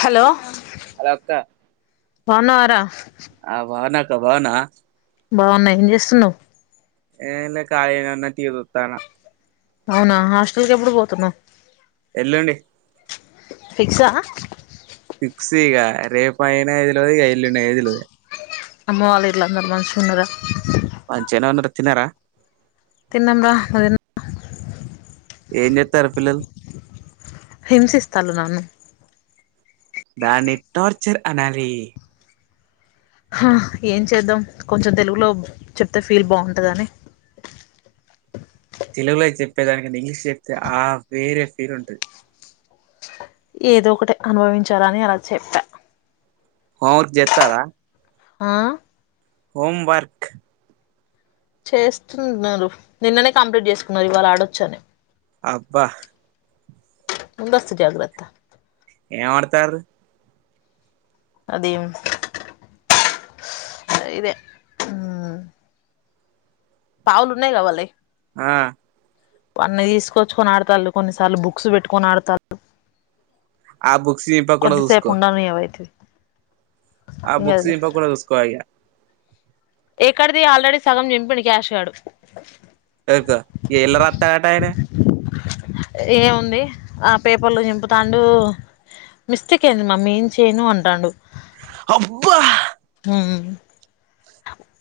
Hello hello అక్క బావున్నవార ఆ బాగున్న అక్క బాగున్నావా బాగున్నా ఏం చేస్తున్నావు ఏమ్ లే కాలినే ఉన్న టీవీ చూస్తన్న అవునా హాస్టల్ కి ఎప్పుడు పోతున్నావు ఎల్లుండి ఫిక్సా ఫిక్స్ ఇగ రేపు అయిన తెలువదు ఇగ ఎల్లుండి తెలువదు అమ్మ వాళ్ళింట్ల అందరూ మంచిగా ఉన్నారండి మంచిగనే ఉన్నరు తిన్నారా తిన్నాను రా నువ్వు తిన్ ఎంచెత్తర్లు పిల్లలు హింసిస్తల్లు నన్ను దాన్ని టార్చర్ అనాలి హా ఏం చేద్దాం కొంచెం తెలుగులో చెప్తే ఫీల్ బాగుంటుందని తెలుగులో చెప్పే దానికన్నా ఇంగ్లీష్ చెప్తే ఆ వేరే ఫీర్ ఉంటది ఏదో ఒకటి అనుభవించాలని అలా చెప్పా హోమ్ వర్క్ చెత్తాలా ఆ హోమ్ వర్క్ చేస్తు ఉన్నారు నిన్ననే కంప్లీట్ చేసుకున్నారు ఇవాళ ఆడొచ్చని అబ్బా ఉండొచ్చు జగ్రత్త ఏం అదుతర్రూ అదేం దైదే పావులు ఉన్నాయి గా వాళ్ళాయి ఆ వాన్ని తీసుకొచ్చుకొని ఆడుతాళ్ళు కొన్నిసార్లు బుక్స్ పెట్టుకొని ఆడతాళ్లు ఆ బుక్స్ చింపకుండా కొద్దిసేపు చూసుకో ఉండాలి ఏమైతది ఆ బుక్స్ చింపకూడా చూసుకో ఇగ ఎక్కడిది ఆల్రెడీ సగం చింపిండు క్యాష్ గాడు వొకో ఎల్ల రత్తాడట ఆయనే ఏముంది ఆ పేపర్లు చింపుతాండు మిస్టేక్ అయ్యింది మమ్మీ ఏం చేయను అంటాండు అబ్బా హు హు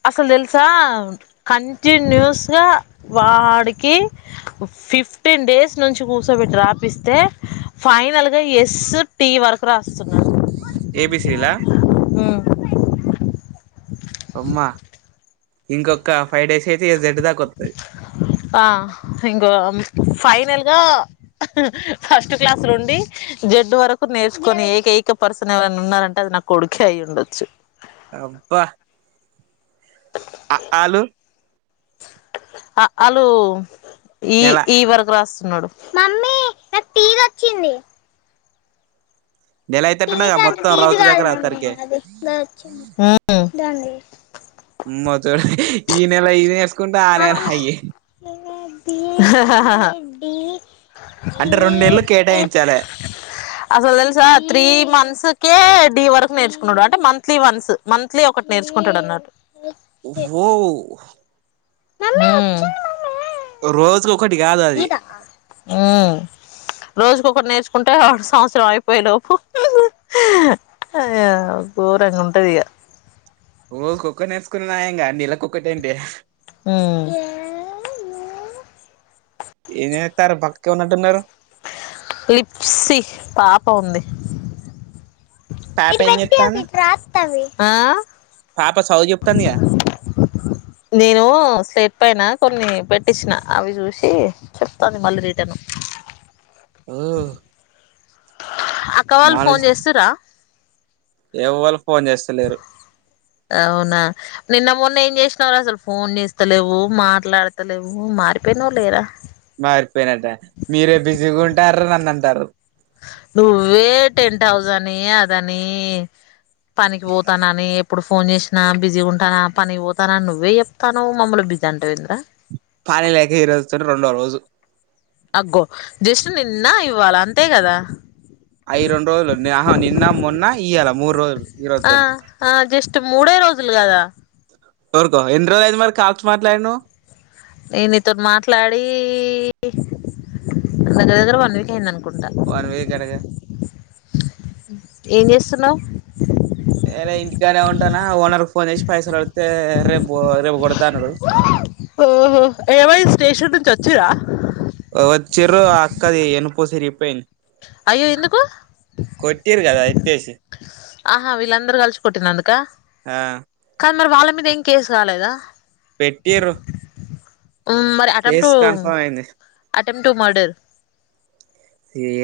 అసలు తెలుసా కంటిన్యూస్ గా వాడికి ఉఫ్ ఫిఫ్టీన్ డేస్ నుంచి కూసోబెట్టి రాపిస్తే ఫైనల్గా ఎస్ టీ వరకు రాస్తున్నారు ఏ బి సి డి లా మ్మ్ అమ్మా ఇంకొక ఫైవ్ డేస్ అయితే జెడ్ దాకా వత్తది ఆ ఇంగో ఫైనల్గా ఫస్ట్ క్లాస్ నుండి జడ్డు వరకు నేర్చుకొని ఏకైక పర్సన్ ఎవరన్న ఉన్నారంటే అది నా కొడుకే అయ్యి ఉండొచ్చు అబ్బా అ ఆ లూ అ ఆ లూ ఇ నెల ఈ వరకు రాస్తున్నాడు మమ్మీ నాకు టీ వి వచ్చింది నెలాయితట్టున్న టిస్ కావా టిస్ కావాలి మమ్మీ అది వచ్చింది దానిది అమ్మతోడు ఇ నెల ఇది నేర్సుకుంట ఆ నేల అయ్యి ఆహా ఆహా అంటే రెండు నెలలు కేటాయించాలే అసలు తెలుసా త్రీ మంత్స్కే డి వరకు నేర్చుకున్నాడు అంటే మంత్లీ వంత్స్ మంత్లీ ఒకటి నేర్చుకుంటాడు అన్నట్టు ఓ ఆమ్ రోజుకి ఒకటి కాదు అది రోజు ఒకటి నేర్చుకుంటే ఆడు సంవత్సరం అయిపోయే లోపు అ ఇగ గోరంగా ఉంటాది ఇగ రోజు ఒకటి నేర్చకున్నాయంగా నెలకు ఒకటి ఏంటె హమ్ ఏం చేస్తారు పక్కనే ఉన్నట్టున్నారు లిప్సీ పాప ఉంది పాప ఇది ఏం పెట్టీ చేత్తాంది ఇగ రాస్తుంది ఆ పాప చదువు చెప్తుందా నేను స్లేట్ పైన కొన్ని పెట్టించిన అవి చూసి చెప్తాంది మళ్ళీ రిటర్న్ ఓ అక్క వాళ్ళు ఫోన్ చేస్తరా ఎవరు ఫోన్ చేస్తలేరు అవునా నిన్న మొన్న ఏం చేసినవారు అసలు ఫోన్ చేస్తలేవు మాట్లాడతలేవు మారిపోయినావు లేరా మారిపోయినట మీరే బిజీగా ఉంటారు నన్ను అంటారు నువ్వే టెన్ హౌసని అదని పనికి పోతానని ఎప్పుడు ఫోన్ చేసి నా బిజీ ఉంటాను పని పోతానని నువ్వే చెప్తునావ్ మమల్ని బిజీ అంటావు ఏంది రా పానీ లేక ఈరోజుతో రెండో రోజు అగ్గో జస్ట్ నిన్న ఇవ్వాల అంతే కదా అయి రెండు రోజులు ఆహా నిన్న మొన్న ఇయ్యాల మూడు రోజులు ఈ ఆ రోజు ఆ జస్ట్ [unintelligible] మూడే రోజులు కదా కోరుకో ఎన్ని రోజులు అయింది మరి కాల్స్ మాట్లాదినావ్ నేను నీతో మాట్లాడి దగ్గ దగ్గర వన్ వీక్ అయింది అనుకుంటా వన్ వీక్ ఏడ ఏం చేస్తున్నావు నేను ఇంటికానే ఉంటానా ఓనర్ కు ఫోన్ చేసి పైసలు పెడితే రేపు రేపు కొడతాను ఓహో ఏమైంది స్టేషన్ నుంచి వచ్చిరా వచ్చిరు అక్కది ఎన్నుపోస విరిగిపోయింది అయ్యో ఎందుకు కొట్టిరూ కదా ఎత్తేసి ఆహా వీళ్ళందరూ కలసి కొట్టిన అందుకా ఆ కానీ మరి వాళ్ళ మీద ఏం కేసు కాలేదా పెట్టిరు ఉమ్ మరి అటెంప్ట్ కన్ఫర్మ్ అయింది అటెంప్టు మర్డర్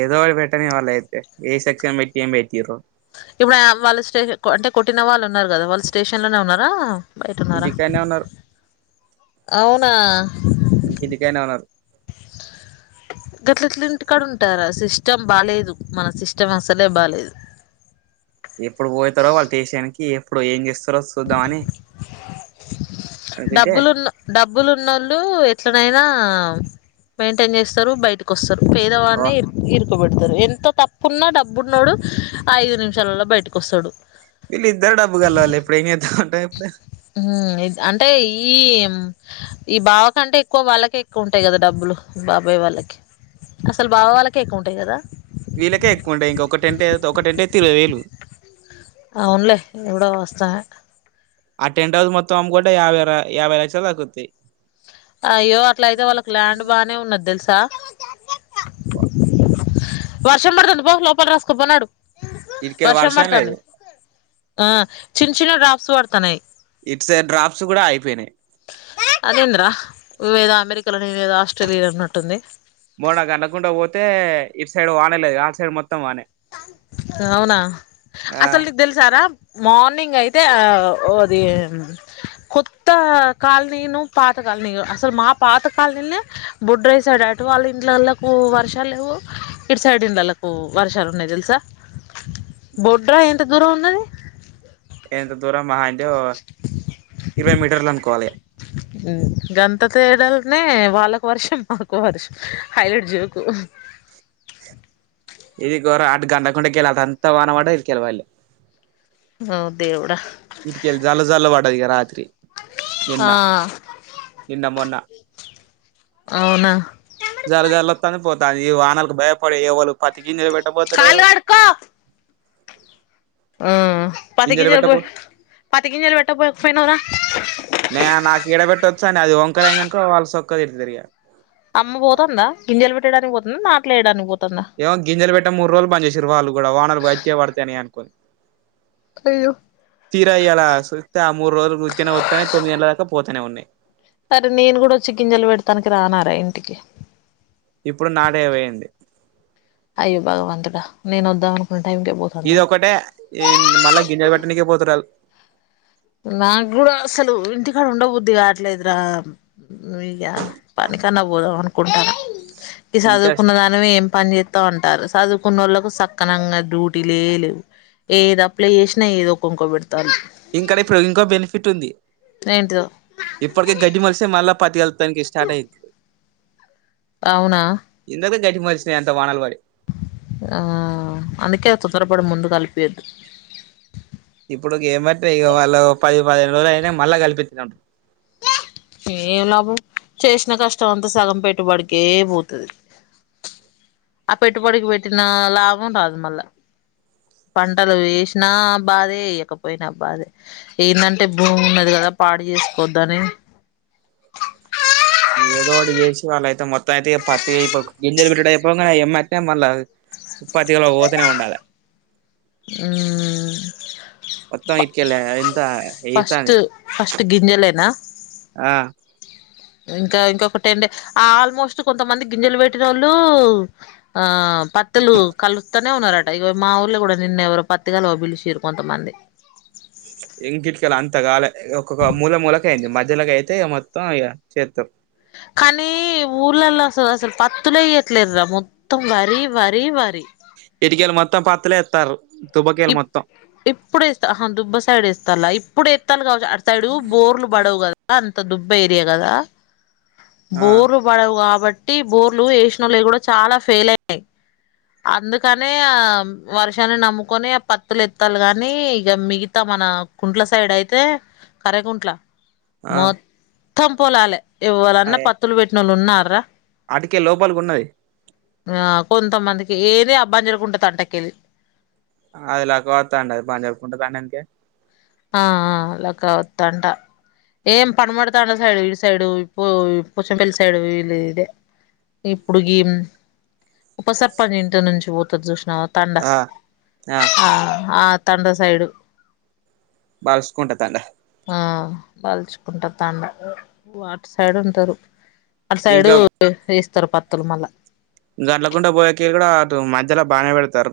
ఏదో పెట్టనివర్ల అయితే ఏ సెక్షన్ పెట్టి ఏం పెట్టిరూ ఇప్పుడు వాళ్ళ స్టేషన్ అంటే కొట్టిన వాళ్ళు ఉన్నారు కదా వాళ్ళ స్టేషన్ లోనే ఉన్నారా బయటున్నారా ఇంటికానే ఉన్నారు అవునా ఇంకెందుకైనా ఉన్నారు గట్లట్ల ఇంటికాడుంటారా సిస్టమ్ బాలేదు మన సిస్టం అసలే బాలేదు. ఎప్పుడు పోయతారో వాళ్ళ దేశానికి ఎప్పుడు ఏం చేస్తారో స్ సూద్ధమని అది తింటే డబ్బులున్నోళ్ళు ఎట్లనైనా మెయింటైన్ చేస్తారు బయటకొస్తారు. పేర్ ఓ దవన్నీర్ ఇరుకోబెడతరు ఎంత తప్పున్నా డబ్బున్నోడు ఐదు నిమిషాలలో బయటకోస్తాడు. వీల్లిద్దరు డబ్బు కల్లోళ్ళే ఇప్పుడేం చేస్తా [unintelligible] ఉమ్ అంటే ఈ ఈ బావ కంటే ఎక్కువ వాళ్ళకే ఎక్కువుంటాయి కదా డబ్బులు బాబాయ్ వాళ్ళకి. అసలు బావ వాళ్ళకే ఎక్కువుంటాయి కదా వీళ్ళకే ఎక్కువుంటాయి ఒక టెన్టయితే ఇరవై వేలు అవునులే ఎవడో వస్తా ఆ టెంట్ హౌస్ మొత్తం అమ్ముకుంటే యాభై ర యాభై లక్షలు థాకుద్దీ అయ్యో అట్లయితే వాళ్ళకి ల్యాండ్ బానే ఉన్నది తెలుసా వర్షం పడతుంది పో లోపల రాసుకోపో నడు ఇటుకెళ్ళి వర్షం పడతాంది లేదు ఆ చిన్న చిన్న డ్రాప్స్ పడతన్నాయ్ ఇటు సైడ్ డ్రాప్స్ కూడా అయిపోయినయ్ అదేంద్రా నువ్వేదో అమెరికాలో నేనేదో ఆస్ట్రేలియాలో ఉన్నట్టుంది. మోనాకనకుండా పోతే ఇటు సైడ్ వానే లేదు అటు సైడ్ మొత్తం వానే. కావునా ఆ అసలు తెలుసారా మార్నింగ్ అయితే ఆ ఓది కొత్త కాలనీను పాత కాలని అసలు మా పాత కాలనీనే బొడ్రై సైడ్ అటు వాళ్ళ ఇంట్లోళ్లకు వర్షాలు లేవు ఇటు సైడ్ ఇల్లలకు పోవు వర్షాలు న్నాయి తెలుసా బొడ్రా ఎంత దూరం ఉన్నది ఎంత దూరమా అంటే ఇరవై మీటర్లనుకోవాలి గంత తేడాలనే వాళ్ళకు వర్షం మాకు వర్షం హైలైట్ జో ఇది గోరా అటు గంటకుండా కెల్ అటన్త వాన పడ్డది ఇటు కెళ్ళి పడలే ఓ దేవుడా ఇటికెళ్ళి జల్ల జల్ల పడ్డదిగా రాత్రి నిన్న ఆ నిన్న మొన్న అవునా జర జరల తని పోతాంది ఈ వానలకి భయపడి ఎవళ్ళు పతికిన్నలు కాలు పెట్టపోతలేరు. కడుక్కో ఉమ్ గింజలు పతికిింజాలు పెట్టబో పోయి పతికిింజాలు పెట్ట పోయపోయినారా నే నాకెడ పెట్టొచ్చా అని అది వంకరైనందనుకో వాళ్ళ సొక్క తిటి తిరిగా. అమ్మ పోతుందా గింజలు పెట్టడానికి పోతుందా నాట్లేయడానికి పోతందా ఏమో గింజలు పెట్ట మూడు రోజులు బంద్ చేేసిరు వాళ్ళ కూడా వానలు గట్టిగా పడతన్నియనుకోని. కలుక్ తీర ఇయ్యాల జూస్తే ఆ మూ రోజులు కూర్చొ వతానే తొమ్మిది గంటల దాకా పోతనే ఉన్నాయి. సరే నేను కూడా వచ్చి గింజలు పెడతానికి రానా రా ఇంటికి ఇప్పుడు నాడే పోయింది అయ్యో భగవంతుడ నేనోద్దాం అనుకున్న టైంకే పో ఇదోకటే మళ్ళా గింజలు పెట్టనికి పోతర నాకు కూడా అసలు ఇంటికాడ ఉండ బుద్ధి కాట్లదురా ఇగ పనికన్నా పోదాం అనుకుంటన్నా, ఈ ఇంకా సదువుకున్నదాని నువ్వు ఏం పని చేత్తవు అంటార్రు, సదువుకున్నోళ్ళకు సక్కనంగా డ్యూటీలే లేవు. ఏది అప్లై చేశినా ఏదో ఒక వొంక బెడతాల్లు. ఇంకడ ఇప్పుడు ఇంకో బెనిఫిట్ ఉంది. ఏంటిదో? ఇప్పడికి గడ్డి మొలిస్తే మళ్ళా పత్తి కలుత్తానికి స్టార్ట్ అయిద్ది. అవునా. ఇందాక్లే గడ్డి మొలిచినయి అంట వానలు పడి. ఆ అందుకే తొత్తరపడి ముందు కలుపు తీయొద్దు. ఇప్పుడు ఏమంటే ఇగ మళ్ళా పది పదిహేను రోజులు అయినయి మళ్ళీ కలిపించినం. ఏం లాభం చేశిన కష్టం అంతా సగం పెట్టుబడికే పోతది. ఆ పెట్టుబడికి పెట్టిన లాభం రాదు మళ్ళా. పంటలు వేశినా బాధే, ఏయకపోయినా బాధే. ఏందంటే భూమి ఉన్నది కదా పాడు చేసుకోవద్దనే ఏదోటి చేశి వాళ్ళయితే మొత్తం అయితే ఇగ పత్తి ఇప్ గింజలు పెట్టుడు అయిపొంగనే ఏమ్మట్నే మళ్ళా పత్తి కలువ పోతనే ఉండాల. హ్. హ్ మొత్తం ఇట్కెల్లే అయిన్ ఫస్ట్ ఫస్ట్ గింజలేనా. ఆ ఇంకా ఇంకొకటి ఏంటి ఆల్మోస్ట్ కొంతమంది గింజలు పెట్టినోళ్ళు ఆ పత్తులు కలుత్తనే ఉన్నరటా, ఇగో మా ఊర్ల కూడా నిన్న ఎవరో పత్తి కలువ పిలిశిర్రు కొంతమంది. ఇంక ఇట్కేల్లి అంతగాలే ఒక్కొక్క మూల మూల కేఅయింది మధ్యలోకి అయితే ఇగ మొత్తం ఇగ చేత్తర్రు. కానీ ఊర్లలల్లా అసలు అసలు పత్తులేయట్లేరురా మొత్తం వరి, వరి, వరి. ఇటికెల్లి మొత్తం పత్తులే ఎత్తాంర్రు. ఇప్ ఇప్పుడేస్తా అహా దుబ్బ సైడ్ ఎస్తాంల్లా ఇప్పుడేత్తాంల్లు కావచ్చు అటు సైడు బోర్లు బడవు కదా, అంత దుబ్బ ఏరియా కదా, ఆ బోర్ పడవు కాబట్టి బోర్లు ఏషినోల్లయి కూడా చానా ఫెయిల్ అయ్యినయి. అందుకనే ఆ వర్షాన్నే నమ్ము కొనే పత్తులు ఎత్తాల్లు గాని ఇగ మిగతా మన కుంట్ల సైడ్ అయితే అరే గుంట్లా. ఆ మొత్తం పొలాలే ఎవ్వలన్నా పత్తులు పెట్టినోళ్ళు ఉన్నార్రా. అటికెల్లి లోపలికి ఉన్నది. ఆ కొంతమందికి ఏదే అబ్బనికుంజ తట్టకెళ్ళి. ఆ అది ఎలాగో అత్తాండు అది పంజనకుంట కాన్నే ఎందుకే. ఆ ఆ లక్క వత్తంటా. ఏం పనమడతాండ సైడు ఇటు సైడు ఇప్పు పుచ్చం పెళ్ళి సైడు ఇల్ ఇదే ఇప్పుడు ఈన్ ఉప సర్పంచ్ ఇంటి నుంచి పోతరు చూశినవా తాండ ఆ ఆ ఆ తాండ సైడు. బాల్సుకుంట తాండా. ఆ తల్చుకుంట తాండ ఓ అటు సైడు ఉంటరు, అటు సైడు ఇంకా తీస్తరు పత్తులు మళ్ళా. గండ్లకుంట పోయేకెళ్ళి కూడా అటు మధ్యల బానే పెడతరు.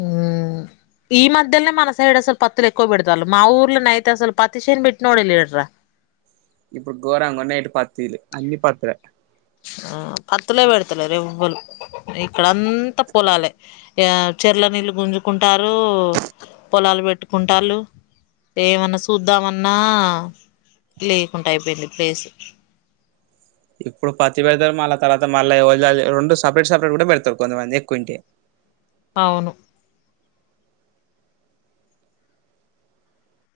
ఊ ఈ మధ్యనే మన సైడ్ అసల్ పతులు ఎక్కువ బడతలు మా ఊర్ల నైతస్సల్ పత్తిషన్ బట్నోడే లెడ్ర ఇప్పుడు గోరంగ ఉన్నా ఇటు పతిలు అన్ని పతిలే ఆ పతులే పెడుతలేరు ఎవల్ ఇక్కడంతా పొలాలే ఇగ చెర్ల నీళ్ళు గుంజుకుంటారు పొలాలు పెట్టుకుంటాళ్ళు ఏమన్నా సూద్దామన్నా లేకుండా అయిపోయింది ప్లేస్ ఇప్పుడు పత్తి పెడతారు మళ్ళా తర్వాత మల్ల ఎవల్ దాలు రెండు సపరేట్ సపరేట్ కూడా పెడతారు కొంతమంది ఎకువుంటె అవును